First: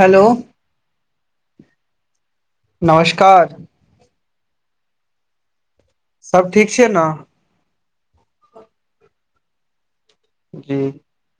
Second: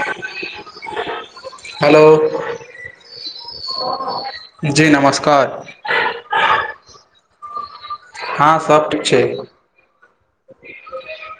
Hello hello नमस्कार जी नमस्कार सभ ठीक छीअइ न हां सब ठीक छैइ जी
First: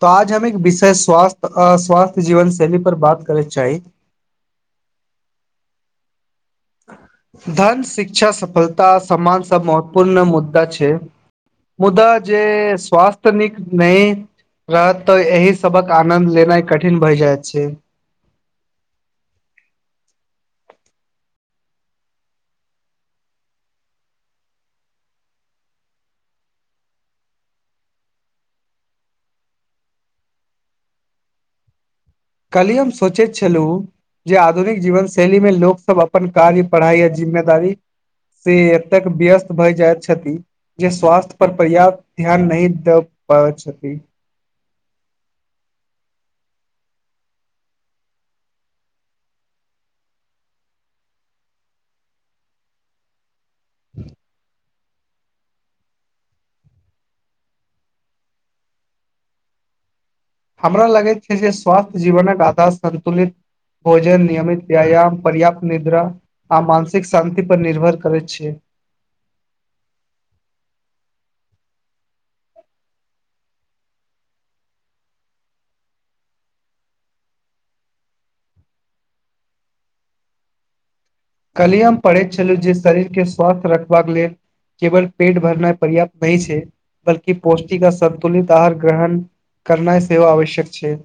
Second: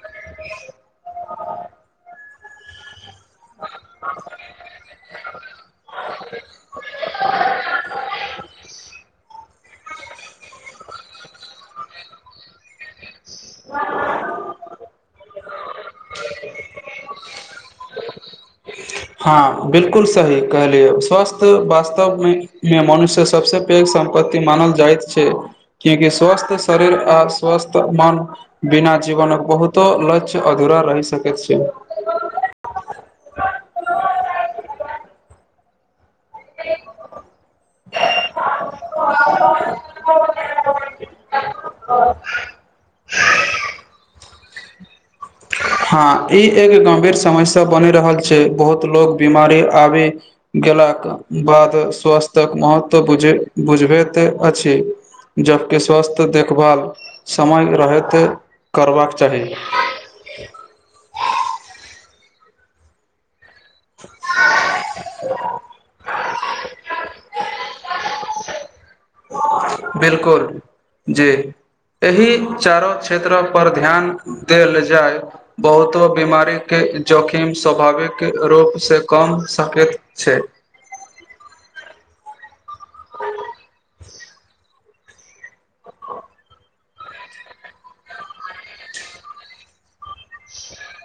त आज हम एक विषय स्वास्थ्य स्वास्थ्य जीवन शैली पर बात कर चाहि धन शिक्षा सफलता सम्मान सब महत्वपूर्ण मुद्दा छैक मुद्दा जे स्वास्थ्य नीक नय रहत तऽ एहि सभक आनन्द लेनाइ कठिन भए जाइत छैक। हां बिलकुल सही कहलियए स्वास्थ वास्तवमे मनुष्यक सबसँ पैघ सम्पत्ति मानल जाइत छैक क्यूंकि स्वस्थ शरीर आ स्वस्थ मन बिना जीवनक बहुतो लक्ष्य अधूरा रहि सकैत छैक काल्हि हम सोचैंत छलहुँ जे आधुनिक जीवन शैली मे लोकसब अपन कार्य पढ़ाई या जिम्मेदारी से एतेक व्यस्त भए जाइत छथि जे स्वास्थ्य पर पर्याप्त ध्यान नहि द पबैत छथि हां ई एक गंभीर समस्या बनि रहल छैक बहुत लोग बीमारी आबि केलाक बाद स्वास्थक महत्त्व बुझैत अछि जबकि स्वास्थ देखभाल समय रहिते करबाक चाही हमरा लगैत छैक जे स्वास्थ्य जीवनक आधार संन्तुलित भोजन नियमित व्यायाम पर्याप्त निंद्रा आ मानसिक शान्ति पर निर्भर करैत छैक बिलकुल जी एहि चारो क्षेत्रऽ पर ध्यान देल जाय बहुतो बीमारीकेँ जोखिम स्वाभाविक रूपसँ कम कय सकैत छै कली हम पढ़ैत छलहुँ जे शरीरके स्वस्थ रखबाक लेल केवल पेट भरनाइ पर्याप्त नै छैक बल्कि पौष्टिक आ संन्तुलित आहार ग्रहण करनाइ सेवा आवश्यक छैय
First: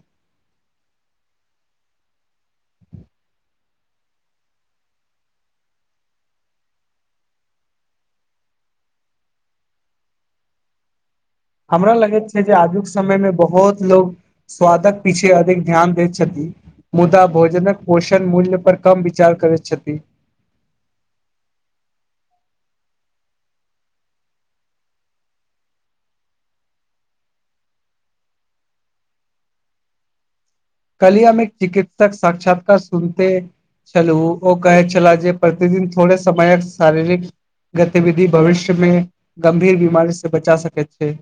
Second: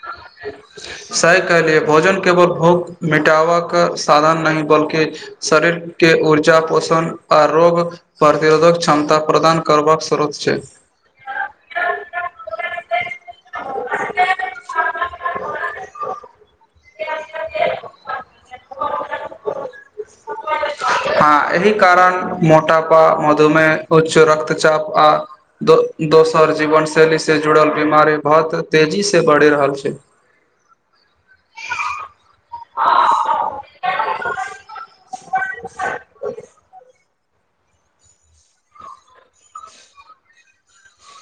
सही कहलियए भोजन केवल भूख मिटावक साधन नहि बल्कि शरीर केँ ऊर्जा पोषण आ रोग प्रतिरोधक क्षमता प्रदान करबाक स्रोत छैक [unintelligible] हमरा लगैत छैक जे आजुक समयमे बहुत लोक स्वादक पीछे अधिक ध्यान दैत छथिन मुदा भोजनक पोषण मूल्य पर कम विचार करैत छथि हँ एही कारण मोटापा मधुमेह उच्च रक्तचाप आ दो दोसर जीवन शैली से जुड़ल बीमारी बहुत तेजी से बढ़ि रहल छैक [inaudible] कल्हि हम एक चिकित्सक साक्षात्कार सुनते छलहु ओ कहैत छलाह जे प्रतिदिन थोड़े समय शारीरिक गतिविधि भविष्यमे गम्भीर बीमारी से बचा सकैत छैक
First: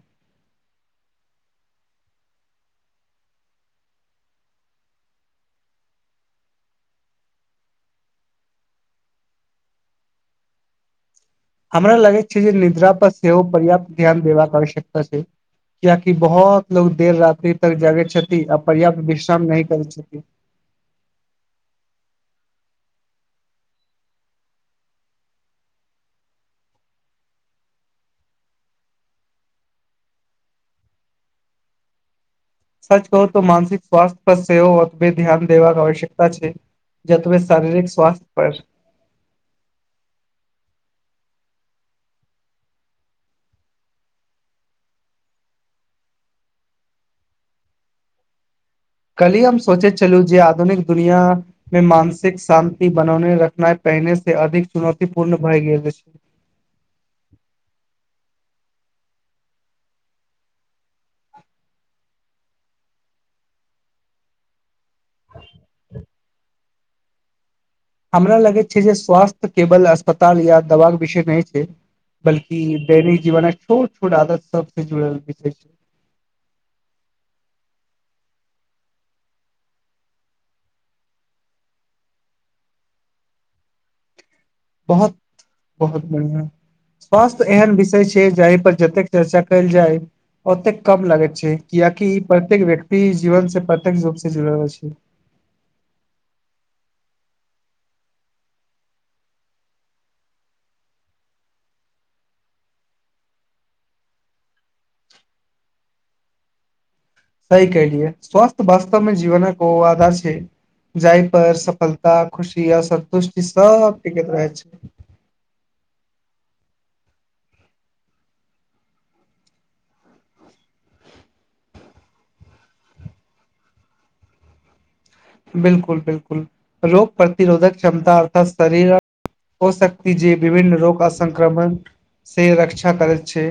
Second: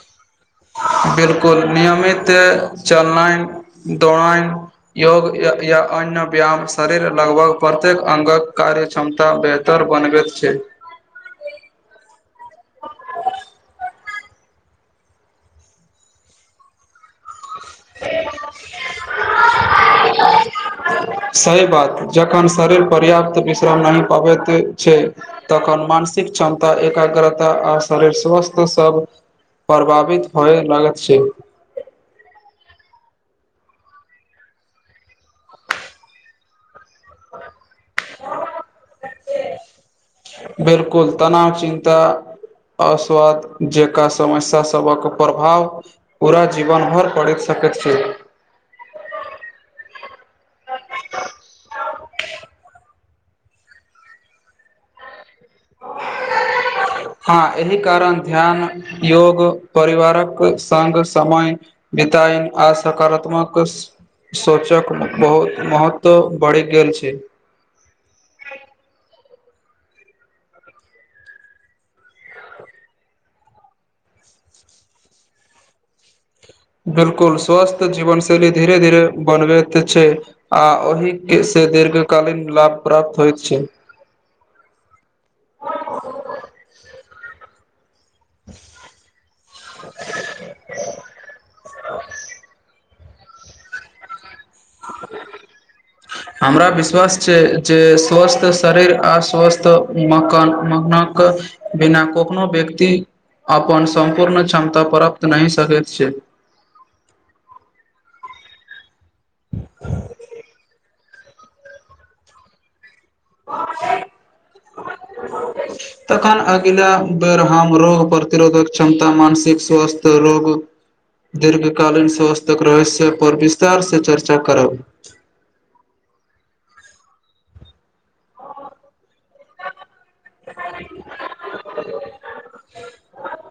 बिलकुल नियमित चलनाइ दौड़ाइ योग या अन्य व्यायाम शरीर लगभग प्रत्येक अंगक कार्य क्षमता बेहतर बनबैत छैक हमरा लागैत छै जे निद्रा पर सेहो पर्याप्त ध्यान देबाक आवश्यकता छैक। कियाकि बहुत लोग देर राति तक जागैत छथि आ पर्याप्त विश्राम नहि करैत छथि सही बात जखन शरीर पर्याप्त विश्राम नहि पाबैत छैय तखन मानसिक क्षमता एकाग्रता आ शरीर स्वस्थ सभ प्रभावित होए लगैत छैय सच कहू त मानसिक स्वास्थ्य पर सेहो ओतबे ध्यान देबाक आवश्यकता छैक जतबे शारीरिक स्वास्थ्य पर बिलकुल तनाव चिन्ता अस्वस्थ जेका समस्या सभक प्रभाव पूरा जीवन भर पड़ि सकैत सक छी [unintelligible] कल्हि हम सोचे छलू जे आधुनिक दुनियामे मानसिक शान्ति बनौने रखनाइ पहिने से अधिक चुनौती पूर्ण भए गेल अछि ह एहि कारण ध्यान योग परिवारक संग समय बितइल आ सकारात्मक सोचक बहुत महत्व बढ़ि गेल छैय हमरा लगैत छै जे स्वास्थ्य केवल अस्पताल या दबाक विषय नै छैय बल्कि दैनिक जीवनक छोट छोट आदत सबसँ जुड़ल विष छैय बिलकुल स्वस्थ जीवन शैली धीरे धीरे बनबैत छैय आ ओहि के से दीर्घकालीन लाभ प्राप्त हो छैय बहुत बहुत बढियां स्वास्थ एहन विषय छैय जे जाहि पर जतेक चर्चा कयल जाय ओतेक कम लागैत छैय कियाकि ई प्रत्येक व्यक्ति जीवन से प्रत्येक्ष रूप से जुड़ल अछि हमरा विश्वास छै जे स्वस्थ शरीर आ स्वस्थ मकान मनाक बिना को कखनो व्यक्ति अपन सम्पूर्ण क्षमता प्रप्त नहि सकैत छैय सही कहलिए स्वास्थ वास्तवमे जीवनक ओ आधार छैय जाइ पर सफलता खुशी यैह सब सन्तुष्टि सब टिकट रहै छैय तखन अगिला बेर हम रोग प्रतिरोधक क्षमता मानसिक स्वस्थ रोग दीर्घकालीन स्वास्थक रहस्य पर विस्तार से चर्चा करब बिलकुल बिलकुल रोग प्रतिरोधक क्षमता अर्थात शरीरक हो सकत व्यक्ति जे विभिन्न रोग आ संक्रमण से रक्षा करैत छै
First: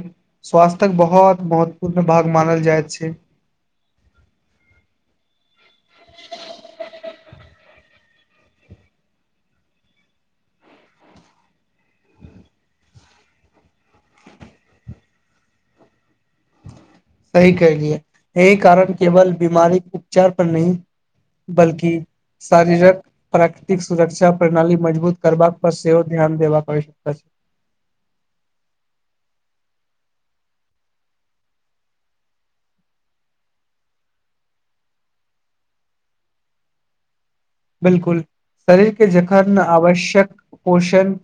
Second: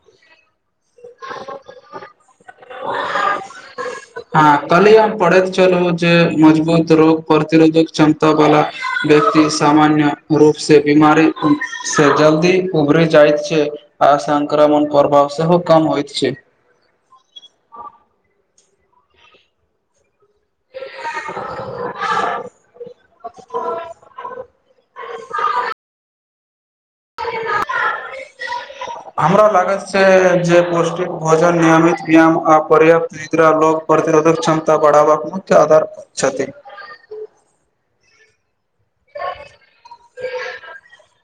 स्वास्थ्यक बहुत महत्वपूर्ण भाग मानल जाइत छै हँ कल्हि हम पढ़ैत छलौ जे मजबूत रोग प्रतिरोधक क्षमता बाला व्यक्ति सामान्य रूप से बीमारी से जल्दी उभरी जाइत छै आ संक्रमण प्रभाव सेहो कम होइत छै सही कलियै एहि कारण केवल बीमारी उपचार पर नहि बल्कि शारीरक प्राकृतिक सुरक्षा प्रणाली मजबूत करबाक पर सेहो ध्यान देबाक अछि हमरा लागल जे पौष्टिक भोजन नियमित व्यायाम आ पर्याप्त निद्रा लोग प्रतिरोधक क्षमता ब पढ़ाबा उच्च आधार पर छथिन बिलकुल शरीरके जखन आवश्यक पोषण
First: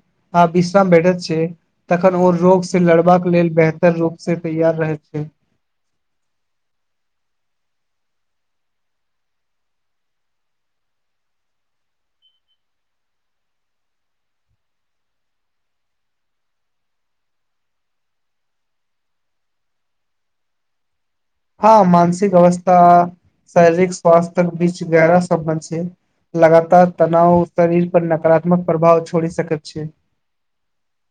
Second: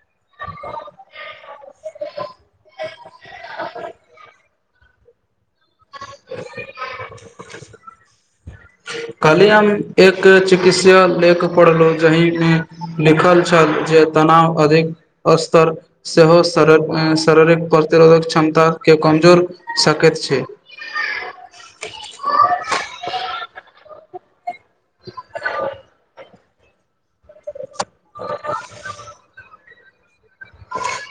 आ विश्राम भेठैत छैक तखन ओ रोग से लड़बाक लेल बेहतर रूप से तैयार रहि छै [unintelligible] कहलियेन हम एक चिकित्सा लेख पढ़लहु जाहिमे लिखल छल जे तनाव अधिक स्तर सेहो शर शारीरिक प्रतिरोधक क्षमता के कमजोर सकैत छै हँ मानसिक अवस्था आ शारीरिक स्वास्थक बीच गहरा संबन्ध छै लगातार तनाव शरीर पर नकाराात्मक प्रभाव छोइड़ सकैत छै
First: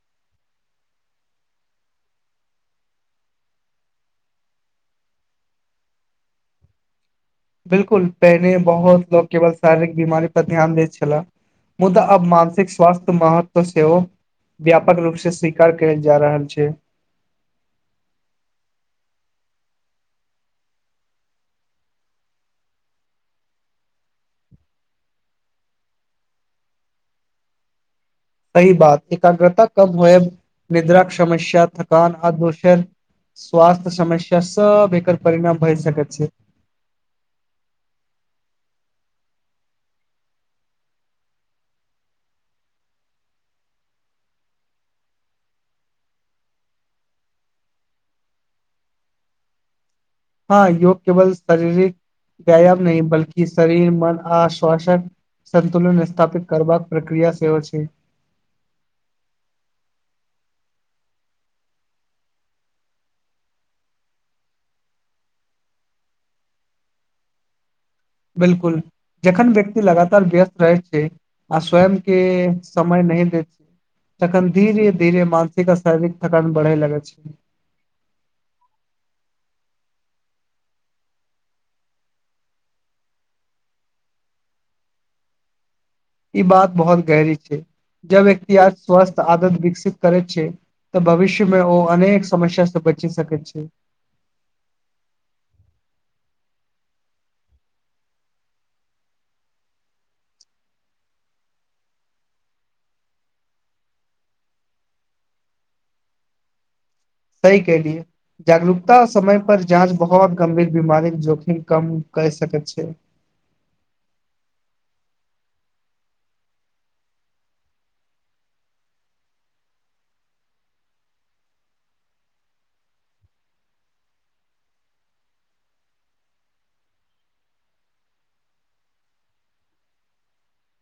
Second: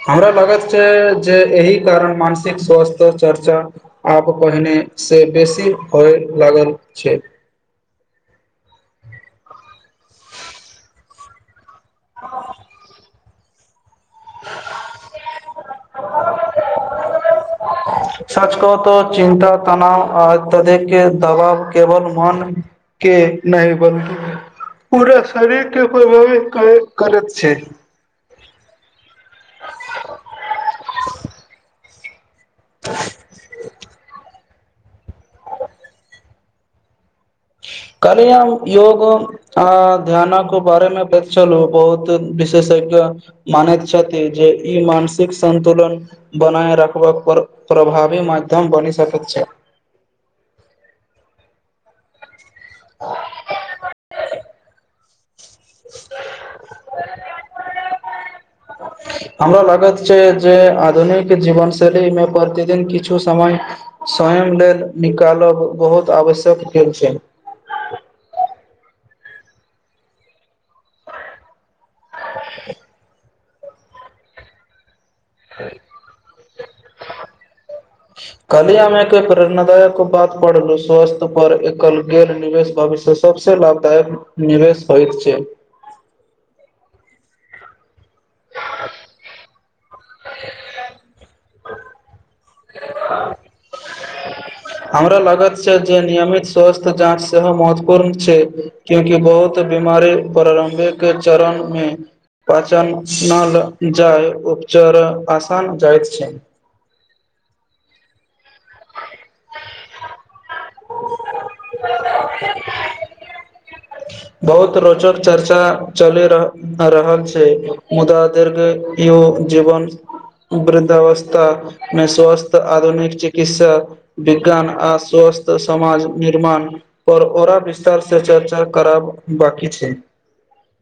हमरा लागैत छै जे एहि कारण मानसिक स्वास्थ्य चर्चा आब पहिने से बेसी होय लागल छै बिलकुल पहिने बहुत लोग केवल शारीरिक बीमारी पर ध्यान दैत छलाह मुदा आब मानसिक स्वास्थ्य महत्व सेहो व्यापक रूपसे सि कार्य करैत जा रहल छैय सच कहु तऽ चिन्ता तनाव आ ततेके दबाव केवल मन के नहि [unintelligible] पूरा शरीर के कोइ [unintelligible] करैत छै सही बात एकाग्रता कम होए निद्राक समस्या थकान दोसर स्वास्थ समस्या सब एकर परिणाम भए सकैत छै काइलिये हम योग आ ध्यानक बारे मे बताउलु बहुत विशेषज्ञ मानैत छथि जे ई मानसिक संतुलन बनाए रखबाक पर प्रभाव कभी माध्यम बनि सकैत छै हँ योग केवल शारीरिक व्यायाम नहि बल्कि शरीर मन आश्वासन सन्तुलन स्थापित करबाक प्रक्रिया सेहो छैक हमरा लागैत जे आधुनिक जीवन शैलीमे प्रतिदिन किछु समय स्वयं लेल निकालब बहुत आवश्यक कयल छैक बिलकुल जखन व्यक्ति लगातार व्यस्त रहय छै आ स्वयं के समय नहि देत तखन धीरे धीरे मानसिक आ शारीरिक थकान बढ़े लगै छै काल्हि हम एक प्रेरणादायक बात पढ़लहुँ स्वास्थ्य पर एकल गैर निवेश भविष्य सभसँ लाभदायक निवेश पर होइत छै ई बात बहुत गहरी छैक जब व्यक्ति अस्वस्थ आदत विकसित करैत छै तऽ भविष्य में ओ अनेक समस्या से बचि सकैत छै हमरा लागैत छै जे नियमित स्वस्थ जाँच सेहो महत्वपूर्ण छै कियाकि बहुत बीमारी प्रारंभिक चरण मे [unintelligible] पाचन नल जाइ उपचार आसान जाइत छै सही कलियै जागरूकता समय पर जाँच बहुत गंभीर बीमार जोखिम कम करि सकैत छैक बहुत रोचक चर्चा चलि रहल रहल छै मुदा दीर्घ यो जीवन वृद्धावस्थामे स्वस्थ्य आधुनिक चिकित्सा विज्ञान आ स्वस्थ समाज निर्माण पर औरा विस्तार से चर्चा करब बाकी छै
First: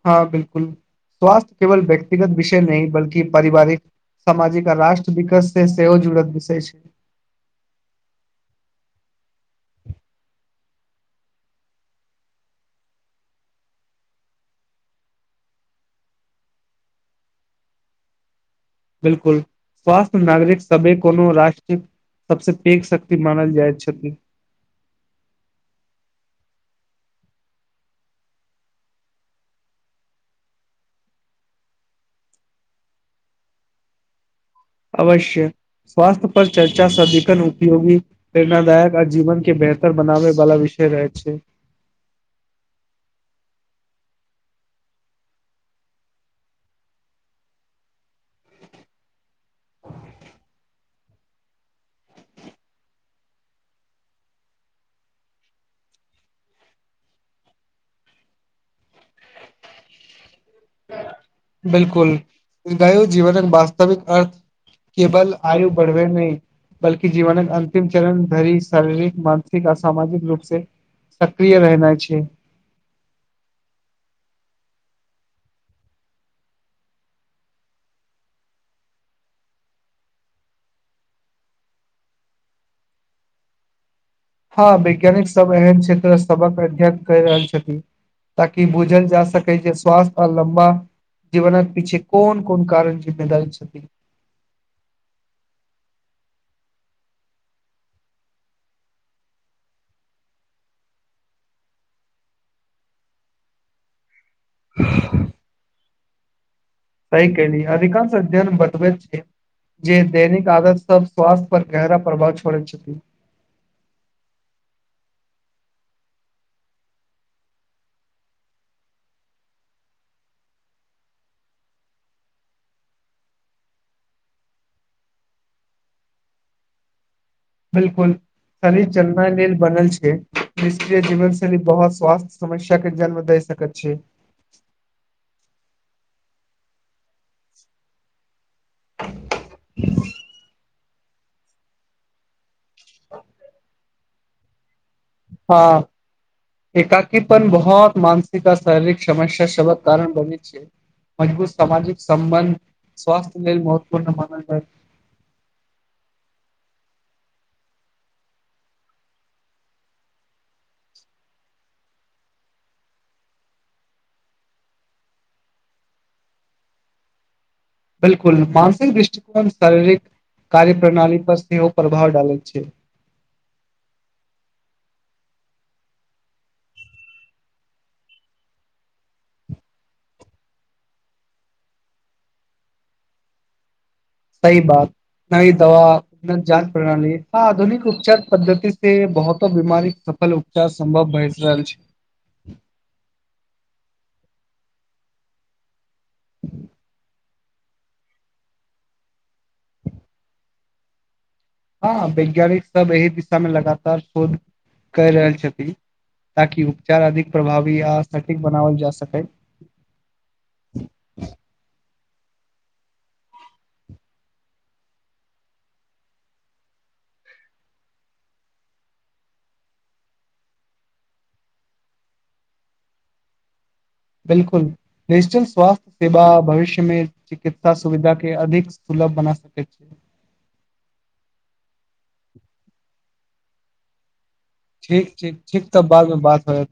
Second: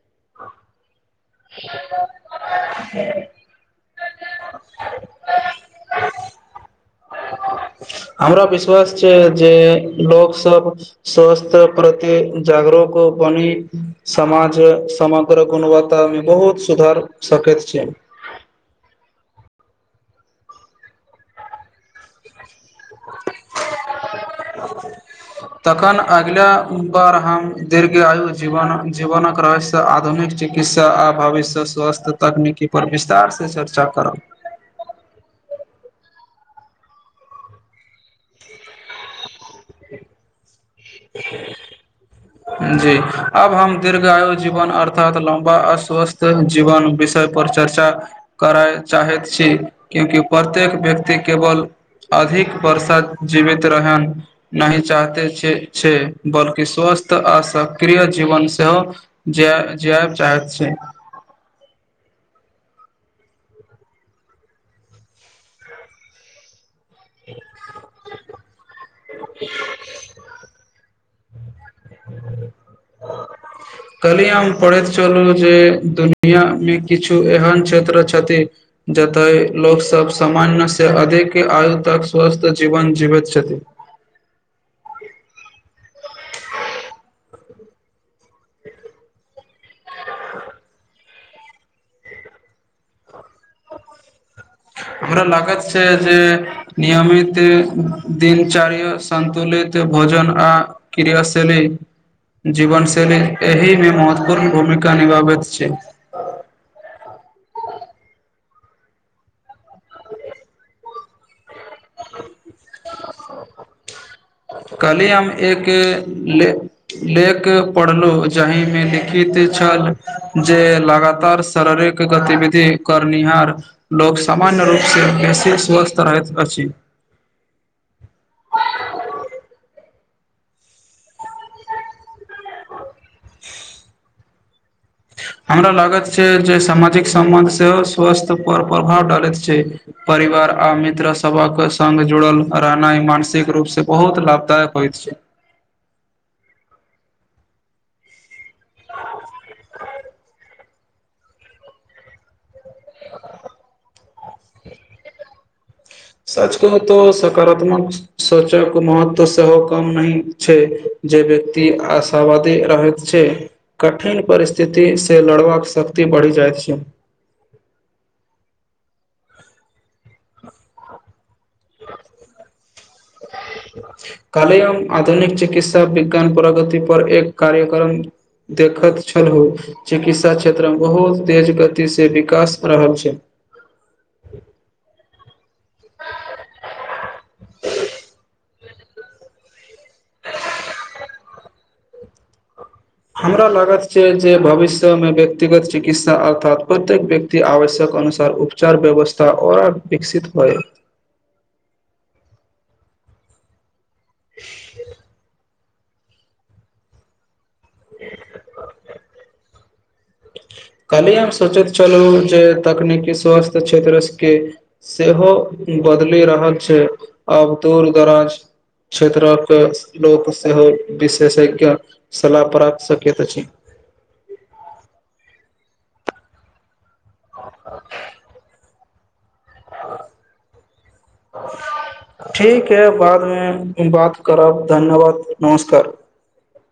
हँ बिल्कुल स्वास्थ्य केवल व्यक्तिगत विषय नहि बल्कि पारिवारिक सामाजिक आ राष्ट्र विकस से सेहो जुड़त विषय छै हमरा विश्वास छै जे लोक सब स्वास्थ प्रतिक जागरूक बनी समाज समग्र गुणवत्ता मे बहुत सुधार सकैत छैक बिल्कुल स्वास्थ नागरिक सबै कोनो राष्ट्र सबसँ एक शक्ति मानल जाइत छथि तखन अगिला बार हम दीर्घ आयु जीवनक रह्य आधुनिक चिकित्सा आ भविष्य स्वस्थ तकनीकी पर विस्तार से चर्चा करो अवश्य स्वास्थ्य पर चर्चा सदीखन उपयोगी प्रेरणादायक आ जीवन के बेहतर बनाबै बाला विषय रहैत छैक जी अब हम दीर्घायु जीवन अर्थात लम्बा अस्वस्थ जीवन विषय पर चर्चा करय चाहैत छी क्यूकि प्रत्येक व्यक्ति केवल अधिक वर्षा जीवित रहैन नहि चाहत छै बल्कि स्वस्थ त आ सक्रिय जीवन सेहो जाय चाहैत छी बिल्कुल दायु जीवनक वास्तविक अर्थ केवल आयु बढ़बे नहि बल्कि जीवनक अंतिम चरण धरि शारीरिक मानसिक आ सामाजिक रूप से [unintelligible] प्रिय रहना छै [unintelligible] कल्हि हम पढ़ैत चलू जे दुनिया मे किछु एहन क्षेत्र छथि जतए लोकसभ समान्यसँ अधिक आयु तक स्वस्थ जीवन जीवैत छथि हँ वैज्ञानिक सब एहन क्षेत्र सभक अध्ययन कर रहल छथि ताकि बूझल जा सकै जे स्वास्थ आ लम्बा जीवनक पीछे कोन कोन कारण जिम्मेदारी छथि हमरा लागत छैक जे नियमित दिन चारो संतुलन [unintelligible] भोजन आ क्रियाशैली जीवनशैली एहिमे महत्व पूर्ण भूमिका निभाबैत छैक सही कहली अधिकांश अध्यन बतबैत छै जे दैनिक आदर सब स्वास्थ्य पर गहरा प्रभाव च परन छथि [unintelligible] एके ले लेख पढ़लु जहिमे लिखित छल जे लगातार शारीरिक गतिविधि करनिहार लोक सामान्य रूप सं छी स्वस्थ रहैत अछि बिल्कुल शरीर चलनाई लेल बनल छैक निक जीवन शैली बहुत स्वास्थ समस्या के जन्म दै सकैत छैक हमरा लागत छैक जे सामाजिक संबंध सेहो स्वस्थ पर प्रभाव डालैत छैक परिवार आ मित्र सभक संग जुड़ल रहनाइ मानसिक रूप से बहुत लाभदायक होइत छैक हँ एकाकीपन बहुत मानसिक आ शरीरिक समस्या सबक कारण बनैत छैक मजबूत सामाजिक संबंध स्वास्थ्य लेल महत्वपूर्ण मानल छैक सच कहु त सकारात्मक सोचक महत्व सेहो कम नहि छैक जे वेयक आशावादी रहैत छै कठिन परिस्थिति से लड़बाक शक्ति बढ़ि जा जाइत छैक बिलकुल मानसिक दृष्टिकोण शारीरिक कार्य प्रणाली पर सेहो ओ प्रभाव डालैत छैय काल्हि हम आधुनिक चिकित्सा विज्ञान प्रगति पर एक कार्यक्रम देखैत छलहु चिकित्सा क्षेत्रमे बहुत तेज गतिसँ विकास रहल छै सही बात सही दवा न जान प्रणाली ह आधुनिक उपचार [unintelligible] पद्धति से बहुतो बीमारी सफल उपचार सम्भव भए रहल छै हमरा लागत छैक जे भविष्यमे व्यक्तिगत चिकित्सा अर्थात प्रत्येक व्यक्ति आवश्यक अनुसार उपचार व्यवस्था ओर विकसित होय हँ वैज्ञानिक सब एहि दिशा मे लगातार शोध क रहल छथिन ताकि उपचार अधिक प्रभावी आ सटीक बनावल जा सके काल्हि हम सोचैत छलहुँ जे तकनीकी स्वास्थ्य क्षेत्र के सेहो बदलि रहल छै आब दुर दराज क्षेत्रक लोक सेहो विशेषज्ञ सलाह प्राप्त सकैत अछि बिल्कुल डिजिटल स्वास्थ्य सेवा भविष्यमे चिकित्सा सुविधा के अधिक सुलब सब बना सकैत छै ठीक है बादमे बात करब ठीक धन्यवाद ठीक ठीक तब नमस्कार बाद मे बात होयत